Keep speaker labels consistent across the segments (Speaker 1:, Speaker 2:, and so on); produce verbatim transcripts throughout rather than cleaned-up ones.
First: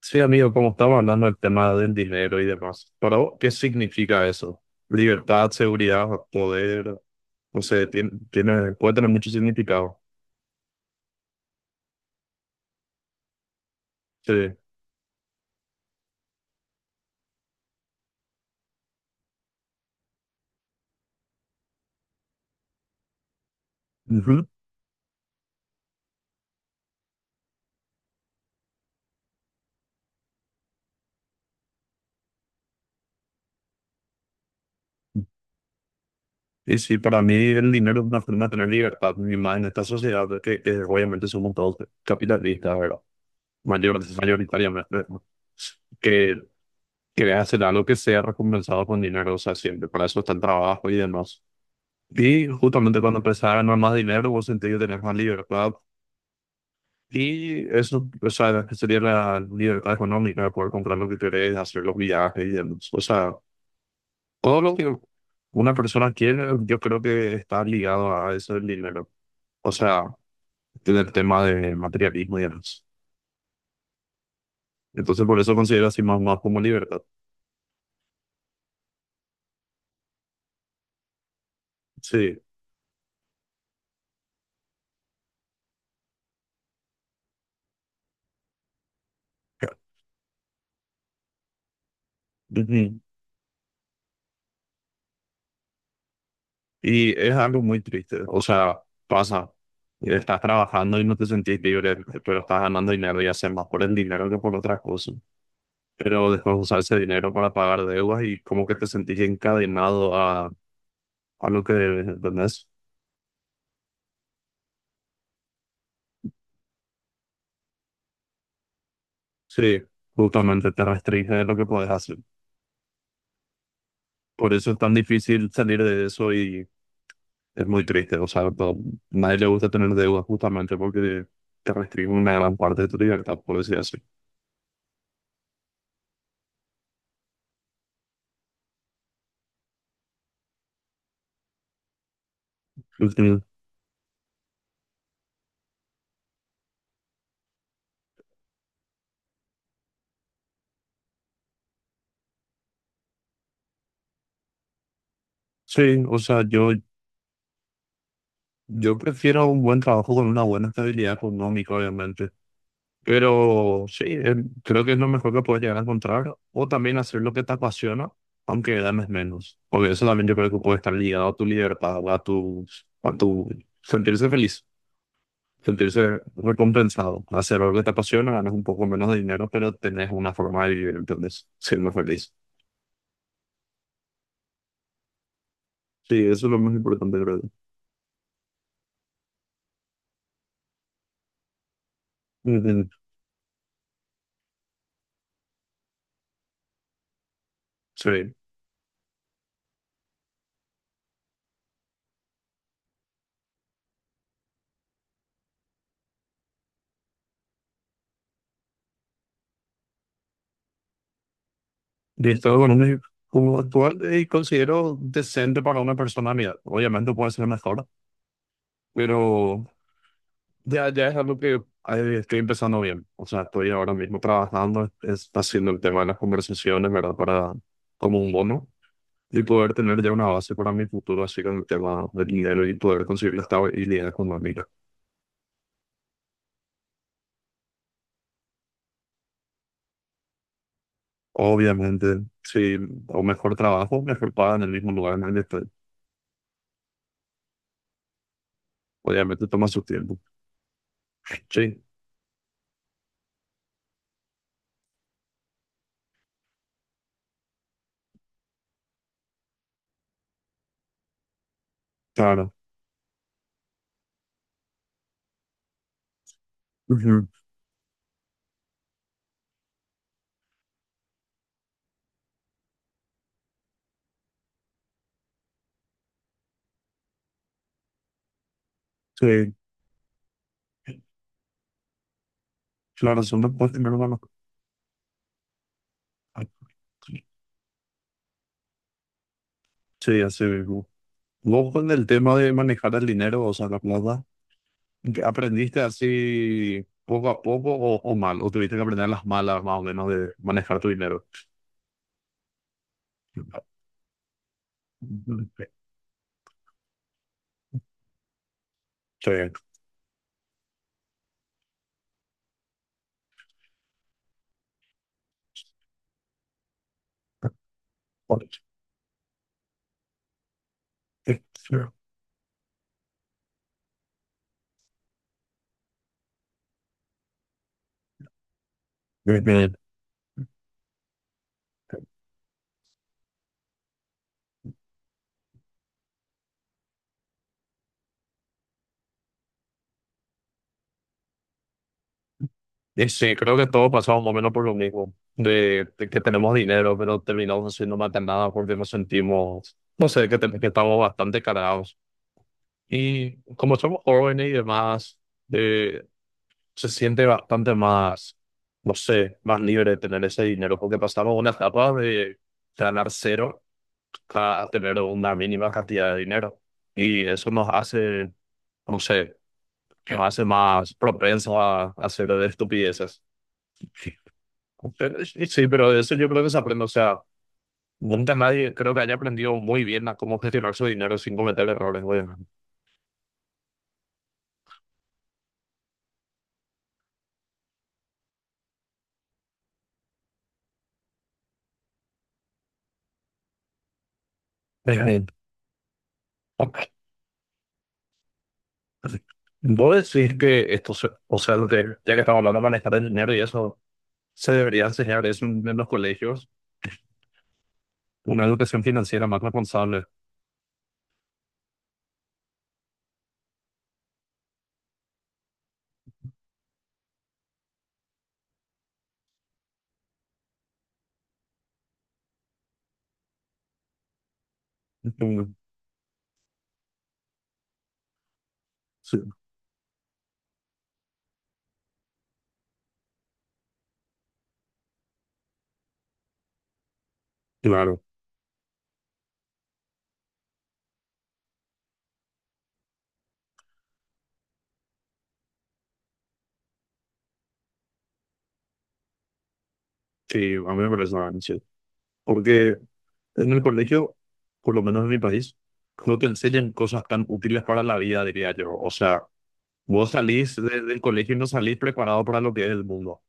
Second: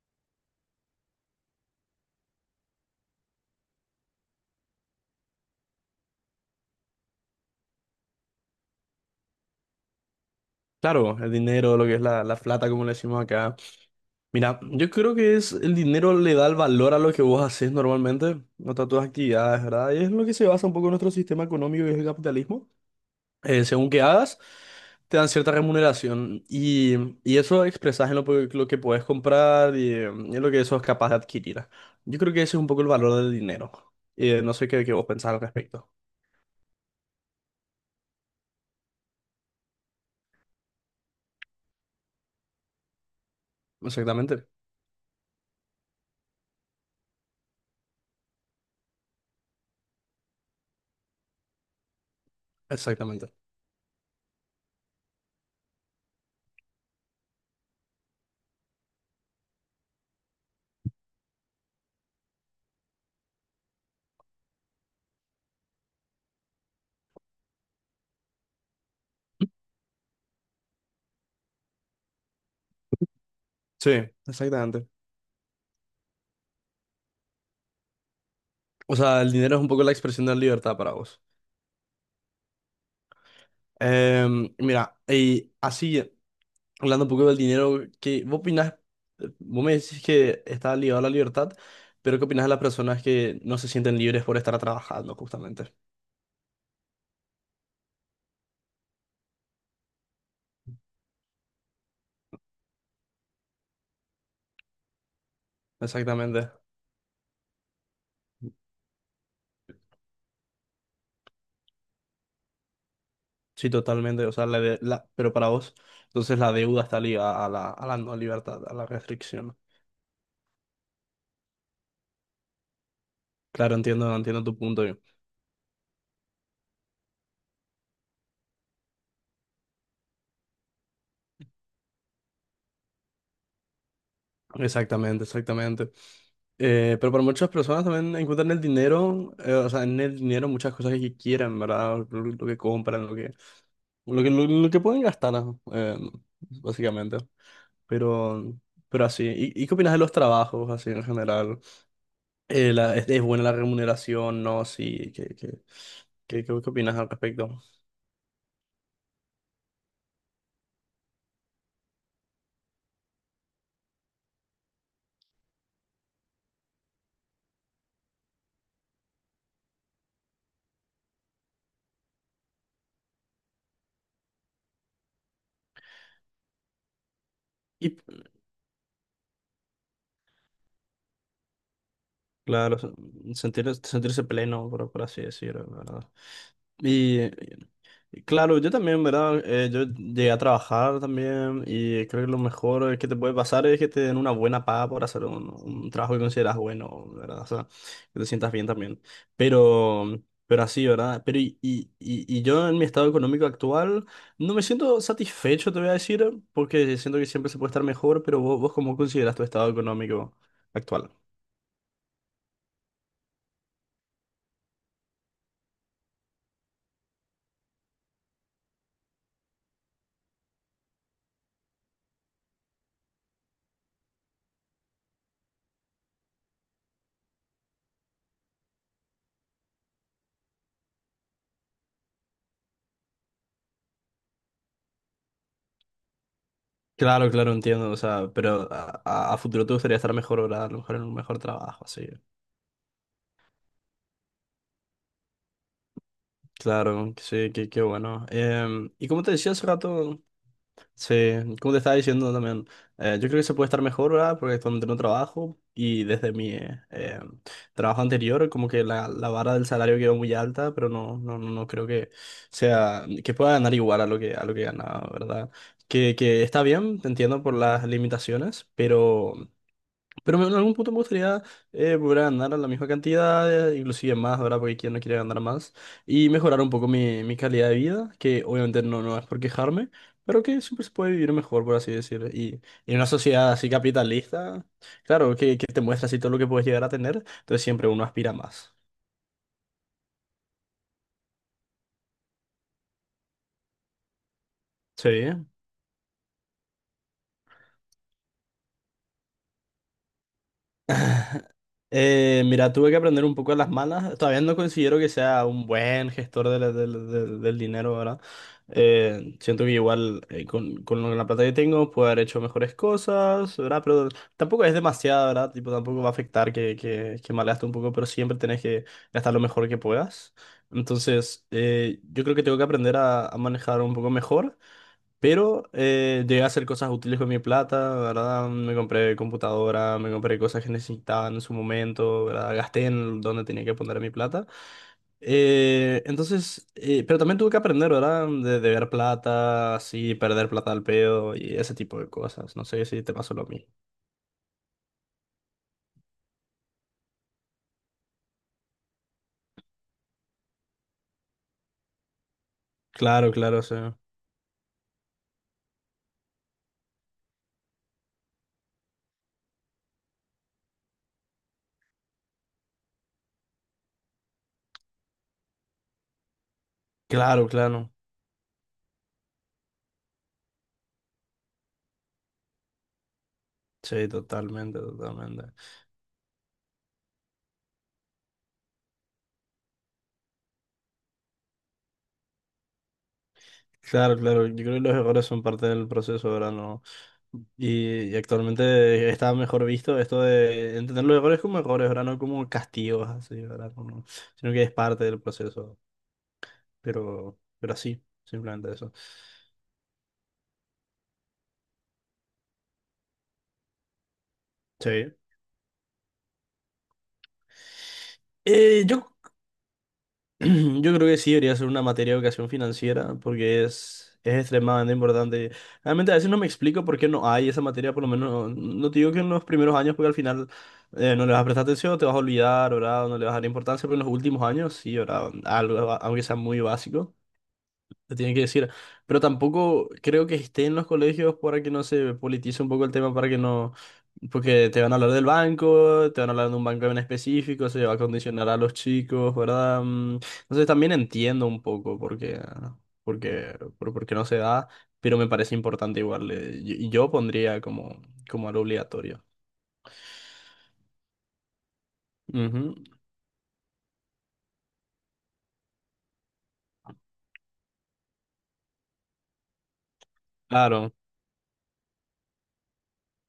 Speaker 1: Sí, amigo, como estamos hablando del tema del dinero y demás, para vos, ¿qué significa eso? Libertad, seguridad, poder, no sé, tiene, tiene- puede tener mucho significado.
Speaker 2: Claro, el dinero, lo que es la, la plata, como le decimos acá.
Speaker 1: Sí.
Speaker 2: Mira, yo creo que es el dinero le da el valor a lo que vos haces normalmente, a todas tus actividades, ¿verdad? Y es lo que se basa un poco en nuestro sistema económico y es el capitalismo. Eh, según que hagas,
Speaker 1: Ujú.
Speaker 2: te dan cierta remuneración y, y eso expresas en lo, pe- lo que puedes comprar y, eh, en lo que eso es capaz de adquirir. Yo creo que ese es un poco el valor del dinero. Eh, no sé qué, qué vos pensás al respecto.
Speaker 1: Y sí, para mí el dinero es una forma de tener libertad, y más en esta sociedad que, que obviamente somos todos capitalistas, ¿verdad? Mayor,
Speaker 2: Exactamente,
Speaker 1: mayoritariamente, ¿no? Que quiere hacer algo que sea recompensado con dinero, o sea, siempre, para eso está el trabajo y demás. Y justamente cuando
Speaker 2: exactamente.
Speaker 1: empezás a ganar más dinero, vos sentís que tenés más libertad. Y eso, o sea, que sería la libertad económica, poder comprar lo que querés, hacer los viajes, y el- O sea, todo lo que una persona quiere, yo creo que está ligado a eso del dinero, o sea, del tema de materialismo y demás.
Speaker 2: Sí, exactamente.
Speaker 1: Entonces, por eso considero así más, más como libertad.
Speaker 2: O sea, el dinero es un poco la expresión de la libertad para vos.
Speaker 1: Sí.
Speaker 2: Em, mira, y así, hablando un poco del dinero, ¿qué, vos opinás? Vos me decís que está ligado a la libertad, pero ¿qué opinás de las
Speaker 1: Ujú.
Speaker 2: personas que no se sienten libres por estar trabajando, justamente?
Speaker 1: Y es algo muy triste, o sea, pasa, estás trabajando y no te sentís libre, pero estás ganando dinero y haces más por el dinero que por otras cosas. Pero
Speaker 2: Exactamente.
Speaker 1: después usar ese dinero para pagar deudas y como que te sentís encadenado a, a lo que debes, ¿entendés?
Speaker 2: Sí, totalmente. O sea, la, de- la- pero para vos, entonces la deuda está ligada a la, a la no libertad, a la restricción.
Speaker 1: Sí, justamente te restringe de lo que puedes hacer.
Speaker 2: Claro, entiendo, entiendo
Speaker 1: Por
Speaker 2: tu
Speaker 1: eso es
Speaker 2: punto.
Speaker 1: tan difícil salir de eso y es muy triste. O sea, to- nadie le gusta tener deudas justamente porque te restringe una gran parte de tu libertad, por decir así.
Speaker 2: Exactamente, exactamente. Eh, pero para muchas personas también encuentran el dinero, eh, o sea, en el dinero muchas cosas que quieran, ¿verdad? Lo, lo que compran, lo que,
Speaker 1: Ujú.
Speaker 2: lo que, lo, lo que pueden gastar, ¿no? eh, básicamente. Pero, pero así. ¿Y, y qué opinas de los trabajos, así en general? Eh, la- es, ¿es buena la remuneración? ¿No? Sí, ¿qué, qué,
Speaker 1: Sí, o sea,
Speaker 2: qué, qué, qué
Speaker 1: yo,
Speaker 2: opinas al respecto?
Speaker 1: yo prefiero un buen trabajo con una buena estabilidad económica, obviamente. Pero sí, eh, creo que es lo mejor que puedes llegar a encontrar. O también hacer lo que te apasiona, aunque ganes menos. Porque eso también yo creo que puede estar ligado a tu libertad, a tu, a tu sentirse feliz, sentirse recompensado. Hacer algo que te
Speaker 2: Y
Speaker 1: apasiona, ganas un poco menos de dinero, pero tenés una forma de vivir, entonces, siendo feliz.
Speaker 2: claro, se- sentir, sentirse pleno, por, por así decirlo, ¿verdad?
Speaker 1: Sí, eso es lo más importante, creo yo.
Speaker 2: Claro, yo también, ¿verdad? Eh, yo llegué a trabajar también y creo que lo
Speaker 1: Mm.
Speaker 2: mejor que te puede pasar es que te den una buena paga por hacer un, un trabajo que consideras bueno, ¿verdad? O sea, que te
Speaker 1: Sí,
Speaker 2: sientas bien también. Pero, pero así, ¿verdad? Pero y, y, y y yo en mi estado económico actual no me siento satisfecho, te voy a decir, porque siento que siempre se puede estar mejor, pero vos, vos, ¿cómo consideras tu estado económico actual?
Speaker 1: de estado económico como actual, y considero decente para una persona mía. Obviamente puede ser mejor, pero. Ya, ya es algo que eh, estoy empezando bien. O sea, estoy ahora mismo trabajando, es, haciendo el tema de las conversaciones, ¿verdad? Para, como un bono, y poder tener ya una base para mi futuro, así con el tema del dinero y poder conseguir la estabilidad económica.
Speaker 2: Claro, claro, entiendo, o sea, pero a, a- a futuro te gustaría estar mejor, ¿verdad? A lo mejor en un mejor trabajo, así.
Speaker 1: Obviamente, sí, o mejor trabajo, mejor paga en el mismo lugar en el que estoy.
Speaker 2: Claro, sí, qué, qué bueno. Em, y como te
Speaker 1: Obviamente
Speaker 2: decía hace
Speaker 1: toma su tiempo.
Speaker 2: rato, sí, como te
Speaker 1: Sí,
Speaker 2: estaba diciendo también, eh, yo creo que se puede estar mejor, ¿verdad? Porque donde no trabajo y desde mi eh, em, trabajo anterior, como que la, la vara del salario quedó muy alta, pero no, no, no no creo que
Speaker 1: claro.
Speaker 2: sea, que pueda ganar igual a lo que, a lo que ganaba, ¿verdad? Que, que está bien, te
Speaker 1: Ujú.
Speaker 2: entiendo por las limitaciones, pero pero me- en algún punto me gustaría eh, volver a ganar a la misma cantidad, eh, inclusive más, ¿verdad? Porque quien no quiere ganar más. Y mejorar un poco mi, mi calidad de vida, que obviamente no, no es por
Speaker 1: Sí,
Speaker 2: quejarme, pero que siempre se puede vivir mejor, por así decirlo. Y, y en una
Speaker 1: claro, son
Speaker 2: sociedad
Speaker 1: las
Speaker 2: así
Speaker 1: primero van a.
Speaker 2: capitalista, claro, que, que te muestra así todo lo que puedes llegar a tener, entonces siempre uno aspira a más.
Speaker 1: Sí, así mismo. Vos con el tema de manejar el dinero, o sea, la plata. ¿Qué?
Speaker 2: Sí.
Speaker 1: ¿Aprendiste así poco a poco o, o mal? ¿O tuviste que aprender las malas más o menos de manejar tu dinero?
Speaker 2: Eh, mira, tuve que aprender un poco de las malas. Todavía no considero que sea un buen gestor de del del- del dinero, ¿verdad?
Speaker 1: Sí.
Speaker 2: Eh, siento que igual eh, con, con lo- la plata que tengo puedo haber hecho mejores cosas, ¿verdad? Pero tampoco es demasiado, ¿verdad? Tipo, tampoco va a afectar que, que, que malgaste un poco, pero siempre tenés que gastar lo mejor que puedas. Entonces, eh, yo creo que tengo que aprender a, a manejar un poco mejor. Pero eh, llegué a hacer cosas útiles con mi plata, ¿verdad? Me compré
Speaker 1: Bien, bien.
Speaker 2: computadora, me compré cosas que necesitaba en su momento, ¿verdad? Gasté en donde tenía que poner mi plata. Eh, entonces, eh, pero también tuve que aprender, ¿verdad? De deber plata, así, perder plata al pedo y ese tipo de cosas. No sé si
Speaker 1: Y
Speaker 2: te pasó
Speaker 1: sí,
Speaker 2: lo
Speaker 1: creo que
Speaker 2: mismo.
Speaker 1: todos pasamos más o menos por lo mismo, de, de que tenemos dinero, pero terminamos haciendo más de nada porque nos sentimos, no sé, que, te- que estamos bastante cargados.
Speaker 2: Claro,
Speaker 1: Y
Speaker 2: claro,
Speaker 1: como
Speaker 2: sí.
Speaker 1: somos jóvenes y demás, se siente bastante más, no sé, más libre tener ese dinero, porque pasamos una etapa de ganar cero a tener una mínima cantidad de dinero. Y
Speaker 2: Claro,
Speaker 1: eso nos
Speaker 2: claro.
Speaker 1: hace, no sé, nos hace más propensos a, a hacer estupideces.
Speaker 2: Sí,
Speaker 1: Sí.
Speaker 2: totalmente,
Speaker 1: Pero sí,
Speaker 2: totalmente.
Speaker 1: sí, pero eso yo creo que se aprende. O sea, nunca nadie creo que haya aprendido muy bien a cómo gestionar su dinero sin cometer errores, güey.
Speaker 2: Claro, claro, yo creo que los errores son parte del proceso, ¿verdad? No. Y, y actualmente está mejor visto esto de entender los errores como errores, ¿verdad? No como castigos, así, ¿verdad? Como- sino que es parte del
Speaker 1: Eh,
Speaker 2: proceso,
Speaker 1: ok.
Speaker 2: pero, pero así, simplemente eso.
Speaker 1: Vos decís que esto, se- o sea, de, ya que estamos hablando de manejar el dinero y eso, se debería
Speaker 2: Sí.
Speaker 1: enseñar eso en en los colegios, una educación
Speaker 2: Eh, yo
Speaker 1: financiera más responsable.
Speaker 2: yo creo que sí debería ser una materia de educación financiera porque es, es extremadamente importante. Realmente a veces no me explico por qué no hay esa materia, por lo menos no te digo que en los primeros años porque al final eh, no le vas a prestar atención, te vas a olvidar, ¿verdad? No le vas a dar importancia, pero en los últimos años sí, ¿verdad?
Speaker 1: Mm.
Speaker 2: Algo, aunque sea muy básico. Te tienen que decir.
Speaker 1: Sí,
Speaker 2: Pero tampoco creo que esté en los colegios para que no se politice un poco el tema, para que no. Porque te van a hablar del banco, te van a hablar de un banco en específico, se va a
Speaker 1: claro,
Speaker 2: condicionar a los chicos, ¿verdad? Mm, entonces también entiendo un poco por qué, por qué- por, por qué no se da, pero me parece importante igual. eh, Y y yo pondría como, como algo obligatorio.
Speaker 1: sí, a mí me parece una ganancia.
Speaker 2: Ujú.
Speaker 1: Porque en el colegio, por lo menos en mi país, no te enseñan cosas tan útiles para la vida, diría yo. O sea, vos salís de-
Speaker 2: Claro,
Speaker 1: del colegio y no salís preparado para lo que es el mundo.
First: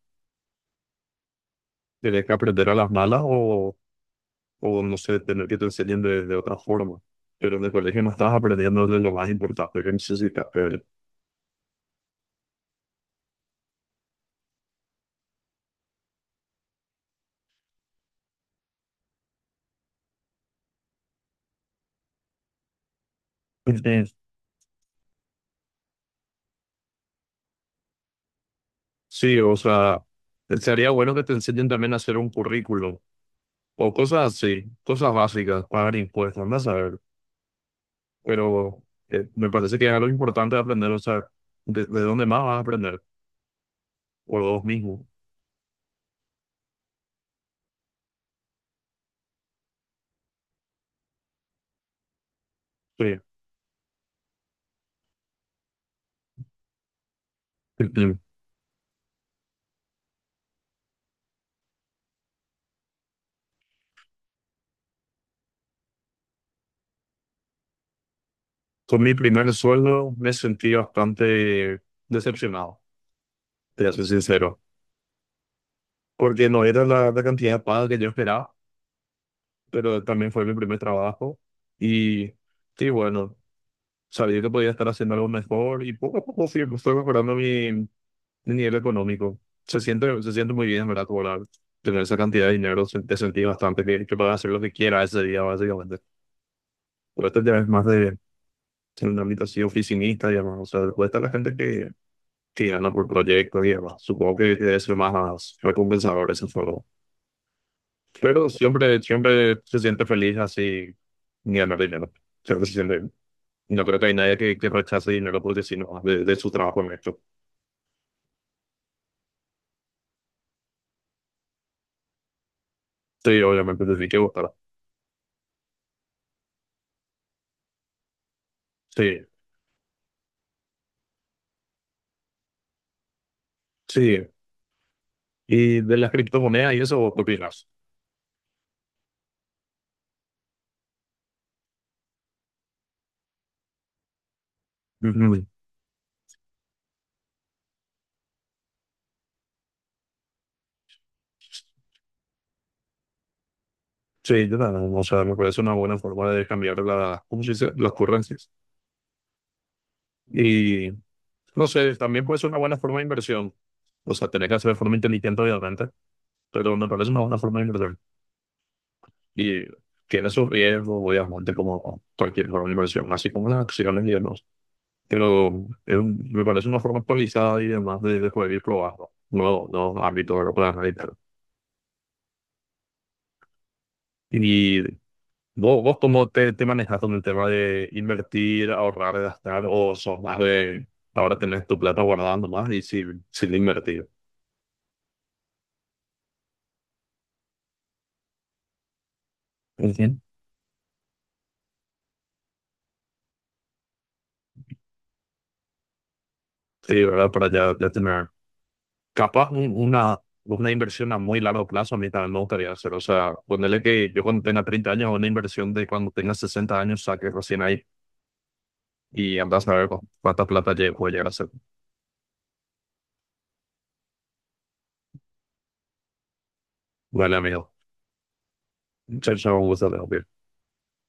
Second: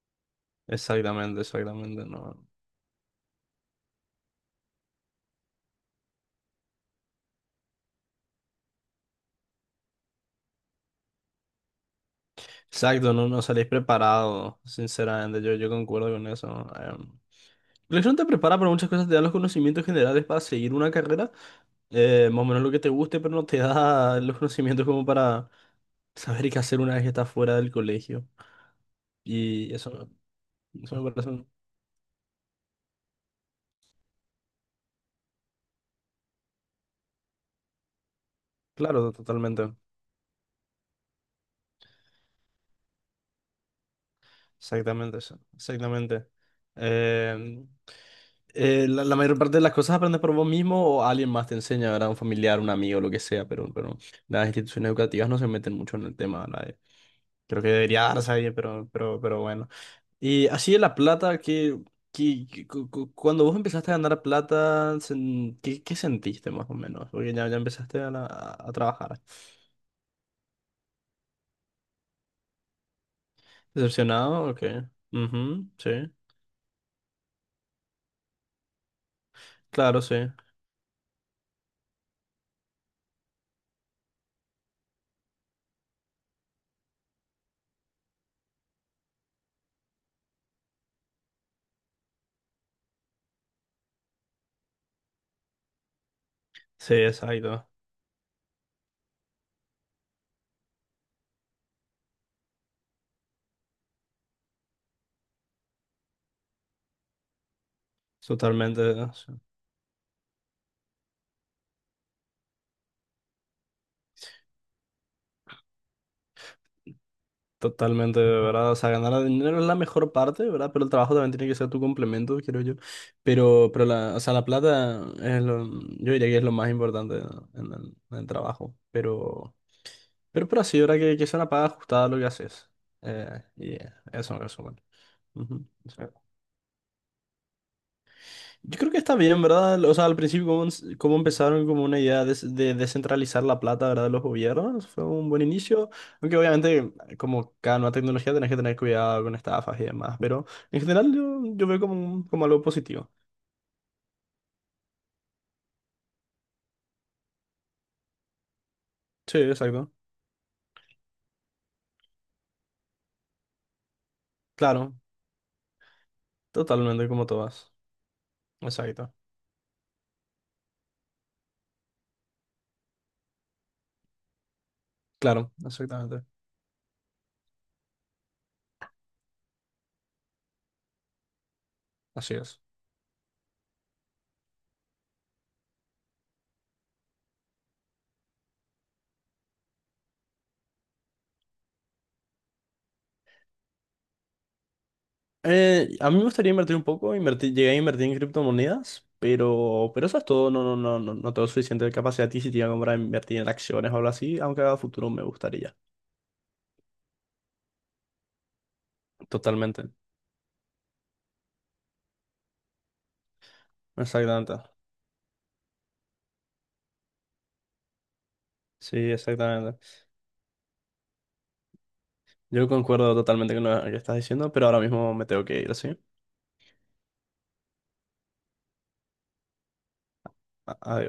Speaker 2: exactamente, exactamente,
Speaker 1: Tienes que
Speaker 2: ¿no?
Speaker 1: aprender a las malas o, o no sé, tener que te enseñen de, de otra forma. Pero en el colegio no estás aprendiendo de lo más importante que necesitas. pero-
Speaker 2: Exacto, no, no salís preparado, sinceramente, yo, yo concuerdo con eso. Em. La lección te prepara para muchas cosas, te da los conocimientos generales para seguir una carrera, eh, más o menos lo que te guste, pero no te
Speaker 1: eh,
Speaker 2: da los conocimientos como para saber qué hacer una vez que estás fuera del colegio.
Speaker 1: Sí, o
Speaker 2: Y
Speaker 1: sea,
Speaker 2: eso,
Speaker 1: sería
Speaker 2: eso me
Speaker 1: bueno que
Speaker 2: parece,
Speaker 1: te
Speaker 2: un-
Speaker 1: enseñen también a hacer un currículum o cosas así, cosas básicas, pagar impuestos, anda a saber. Pero
Speaker 2: claro,
Speaker 1: eh, me
Speaker 2: totalmente.
Speaker 1: parece que es algo importante de aprender, o sea, de, de dónde más vas a aprender, por vos mismo.
Speaker 2: Exactamente eso, exactamente. Em, eh, la, la mayor parte de las cosas aprendes por vos mismo o alguien más te enseña, ¿verdad? Un familiar, un amigo, lo
Speaker 1: Sí.
Speaker 2: que sea, pero, pero las instituciones educativas no se meten mucho en el tema, ¿verdad? Eh, Creo que debería
Speaker 1: Ujú.
Speaker 2: darse ahí, pero, pero, pero bueno. Y así de la plata, que, que, que- cu- cu- cuando vos empezaste a ganar plata, sen- ¿qué, qué sentiste más o menos? Porque ya, ya empezaste a, la- a- a
Speaker 1: Con mi
Speaker 2: trabajar.
Speaker 1: primer sueldo me sentí bastante decepcionado, te soy
Speaker 2: ¿Decepcionado?
Speaker 1: sincero,
Speaker 2: Ok. Ujú, sí.
Speaker 1: porque no era la, la cantidad de paga que yo esperaba,
Speaker 2: Claro,
Speaker 1: pero
Speaker 2: sí.
Speaker 1: también fue mi primer trabajo y, sí, bueno. Sabía que podía estar haciendo algo mejor y poco a poco fui, fue mejorando mi, mi nivel económico. Se siente, se siente muy bien, en ¿verdad? Cobrar, tener esa cantidad de dinero, se- te sentí bastante bien, que puedas hacer lo que quieras ese día, básicamente.
Speaker 2: Sí,
Speaker 1: Pero este ya es
Speaker 2: exacto.
Speaker 1: más de ser un ámbito así oficinista y demás. O sea, después está la gente que, que gana por proyecto y demás. Supongo que debe ser más recompensador ese juego. Pero
Speaker 2: Totalmente.
Speaker 1: siempre, siempre se siente feliz así ni ganar dinero. Siempre se siente, no creo que hay nadie que, que rechace dinero porque si no, de, de su trabajo en esto.
Speaker 2: Totalmente, ¿verdad? O sea, ganar dinero es la mejor parte, ¿verdad? Pero el trabajo también tiene que ser tu complemento, creo yo.
Speaker 1: Sí,
Speaker 2: Pero,
Speaker 1: obviamente
Speaker 2: pero
Speaker 1: te tiene
Speaker 2: la,
Speaker 1: que
Speaker 2: o sea, la
Speaker 1: gustar.
Speaker 2: plata es lo, yo diría que es lo más importante en el, en el trabajo.
Speaker 1: Sí,
Speaker 2: Pero, pero, pero así, ¿verdad? Que, que sea una paga ajustada a lo que haces. Eh, y
Speaker 1: sí.
Speaker 2: eso en resumen. Ujú.
Speaker 1: Y de las criptomonedas y eso, ¿qué opinas?
Speaker 2: Yo creo que está bien, ¿verdad? O sea, al principio, como, ens- como empezaron como una idea de, de descentralizar la plata, ¿verdad? De los gobiernos, fue un buen
Speaker 1: Ujú.
Speaker 2: inicio. Aunque obviamente, como cada nueva tecnología, tenés que tener cuidado con estafas y demás. Pero en general, yo, yo veo como, un- como algo positivo.
Speaker 1: Sí, yo también. O sea, me parece una buena forma de cambiar las, ¿cómo se dice? Las currencias.
Speaker 2: Sí, exacto.
Speaker 1: Y no sé, también puede ser una buena forma de inversión. O sea, tenés que hacer de
Speaker 2: Claro,
Speaker 1: forma inteligente, obviamente, pero me
Speaker 2: totalmente,
Speaker 1: parece una
Speaker 2: como
Speaker 1: buena forma de
Speaker 2: todas.
Speaker 1: inversión.
Speaker 2: Exacto.
Speaker 1: Y tiene sus riesgos, obviamente, como cualquier forma de inversión, así como las acciones y demás.
Speaker 2: Claro,
Speaker 1: Pero es
Speaker 2: exactamente.
Speaker 1: un- me parece una forma actualizada y demás de, de poder ir probando. No, no, ámbito de la.
Speaker 2: Así es.
Speaker 1: ¿Y vos, vos cómo te, te manejas con el tema de invertir, ahorrar, gastar, o sos más de ahora tenés tu plata guardando más y sin, sin invertir?
Speaker 2: Eh, a mí me gustaría invertir un poco, invertí- llegué a invertir en criptomonedas, pero, pero eso
Speaker 1: Entiendo.
Speaker 2: es todo, no, no, no, no, no tengo suficiente capacidad adquisitiva como para invertir en acciones o algo así, aunque a futuro me gustaría.
Speaker 1: Sí, ¿verdad? Para ya, ya tener capaz un-
Speaker 2: Totalmente,
Speaker 1: una, una inversión a muy largo plazo, a mí también me gustaría hacer. O sea, ponerle que yo cuando
Speaker 2: exactamente.
Speaker 1: tenga treinta años, una inversión de cuando tenga sesenta años, saque recién ahí
Speaker 2: Sí,
Speaker 1: y andás a
Speaker 2: exactamente.
Speaker 1: ver cu- cuánta plata lle- puedo llegar a hacer.
Speaker 2: Yo concuerdo totalmente con lo que estás diciendo, pero ahora mismo me tengo que ir, ¿sí?
Speaker 1: Vale, amigo. Chao, chao, un gusto, Leo.
Speaker 2: A- Adiós.